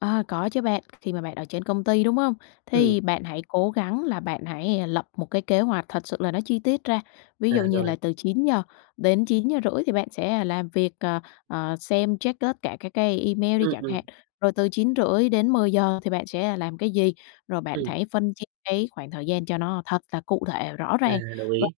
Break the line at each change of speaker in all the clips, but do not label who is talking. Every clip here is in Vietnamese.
Ờ, có chứ bạn, khi mà bạn ở trên công ty, đúng hông?
Ừm.
Thì bạn hãy cố gắng là bạn hãy lập một cái kế hoạch thật sự là nó chi tiết ra, ví
À,
dụ như
rồi.
là từ 9:00-9:30 thì bạn sẽ làm việc, ờ, ờ, xem, check tất cả các cái email đi
Ừm,
chẳng
ừm.
hạn, rồi từ 9:30-10:00 thì bạn sẽ làm cái gì? Rồi bạn
Ừm.
hãy phân chia cái khoảng thời gian cho nó thật là cụ thể, rõ
À,
ràng.
đồng
Và
ý.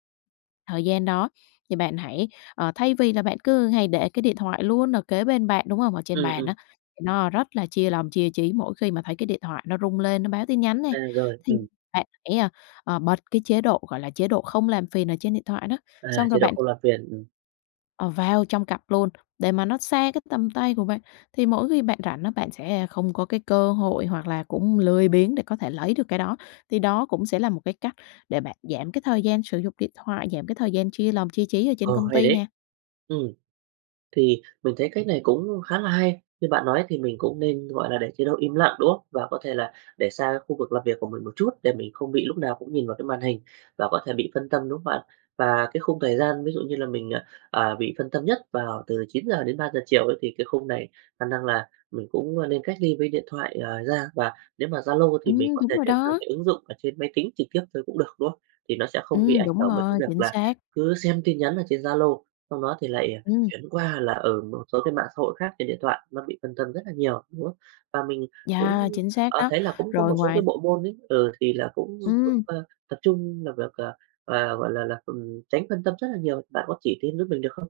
thời gian đó thì bạn hãy, ờ, thay vì là bạn cứ hay để cái điện thoại luôn ở kế bên bạn, đúng hông? Ở trên
Ừm,
bàn
ừm.
á, thì nó rất là chia lòng, chia trí mỗi khi mà thấy cái điện thoại nó rung lên, nó báo tin nhắn nè,
À, rồi,
thì
ừm.
bạn hãy, à, ờ, bật cái chế độ, gọi là, chế độ không làm phiền ở trên điện thoại đó.
À,
Xong
chế
rồi
độ
bạn
không làm phiền. Ừm.
Ờ, vào trong cặp luôn để mà nó xa cái tầm tay của bạn, thì mỗi khi bạn rảnh á, bạn sẽ không có cái cơ hội hoặc là cũng lười biếng để có thể lấy được cái đó. Thì đó cũng sẽ là một cái cách để bạn giảm cái thời gian sử dụng điện thoại, giảm cái thời gian chia lòng, chia trí ở trên
Ờ,
công
hay
ty
đấy.
nè.
Ừm. Thì mình thấy cách này cũng khá là hay, như bạn nói thì mình cũng nên, gọi là, để chế độ im lặng, đúng không? Và có thể là để xa khu vực làm việc của mình một chút để mình không bị lúc nào cũng nhìn vào cái màn hình và có thể bị phân tâm, đúng không bạn? Và cái khung thời gian ví dụ như là mình, ờ, à, bị phân tâm nhất vào từ 9:00-3:00 chiều ấy thì cái khung này khả năng là mình cũng, ờ, nên cách ly với điện thoại, ờ, ra, và nếu mà Zalo thì mình
Ừm,
có
đúng
thể
rồi
chuyển sang
đó.
cái ứng dụng ở trên máy tính trực tiếp thôi cũng được, đúng không? Thì nó sẽ không bị
Ừm,
ảnh
đúng
hưởng bởi cái
rồi,
việc
chính
là
xác.
cứ xem tin nhắn ở trên Zalo, xong đó thì lại, ờ,
Ừm.
chuyển qua là, ừ, một số cái mạng xã hội khác trên điện thoại, nó bị phân tâm rất là nhiều, đúng không? Và mình cũng,
Yeah, chính xác
ờ,
đó.
thấy là cũng có một
Rồi
số cái
ngoài
bộ môn ấy, ừ, thì là cũng giúp,
Ừm.
ơ, tập trung làm việc, ờ, ờ, gọi là là, ừm, tránh phân tâm rất là nhiều, bạn có chỉ thêm giúp mình được không?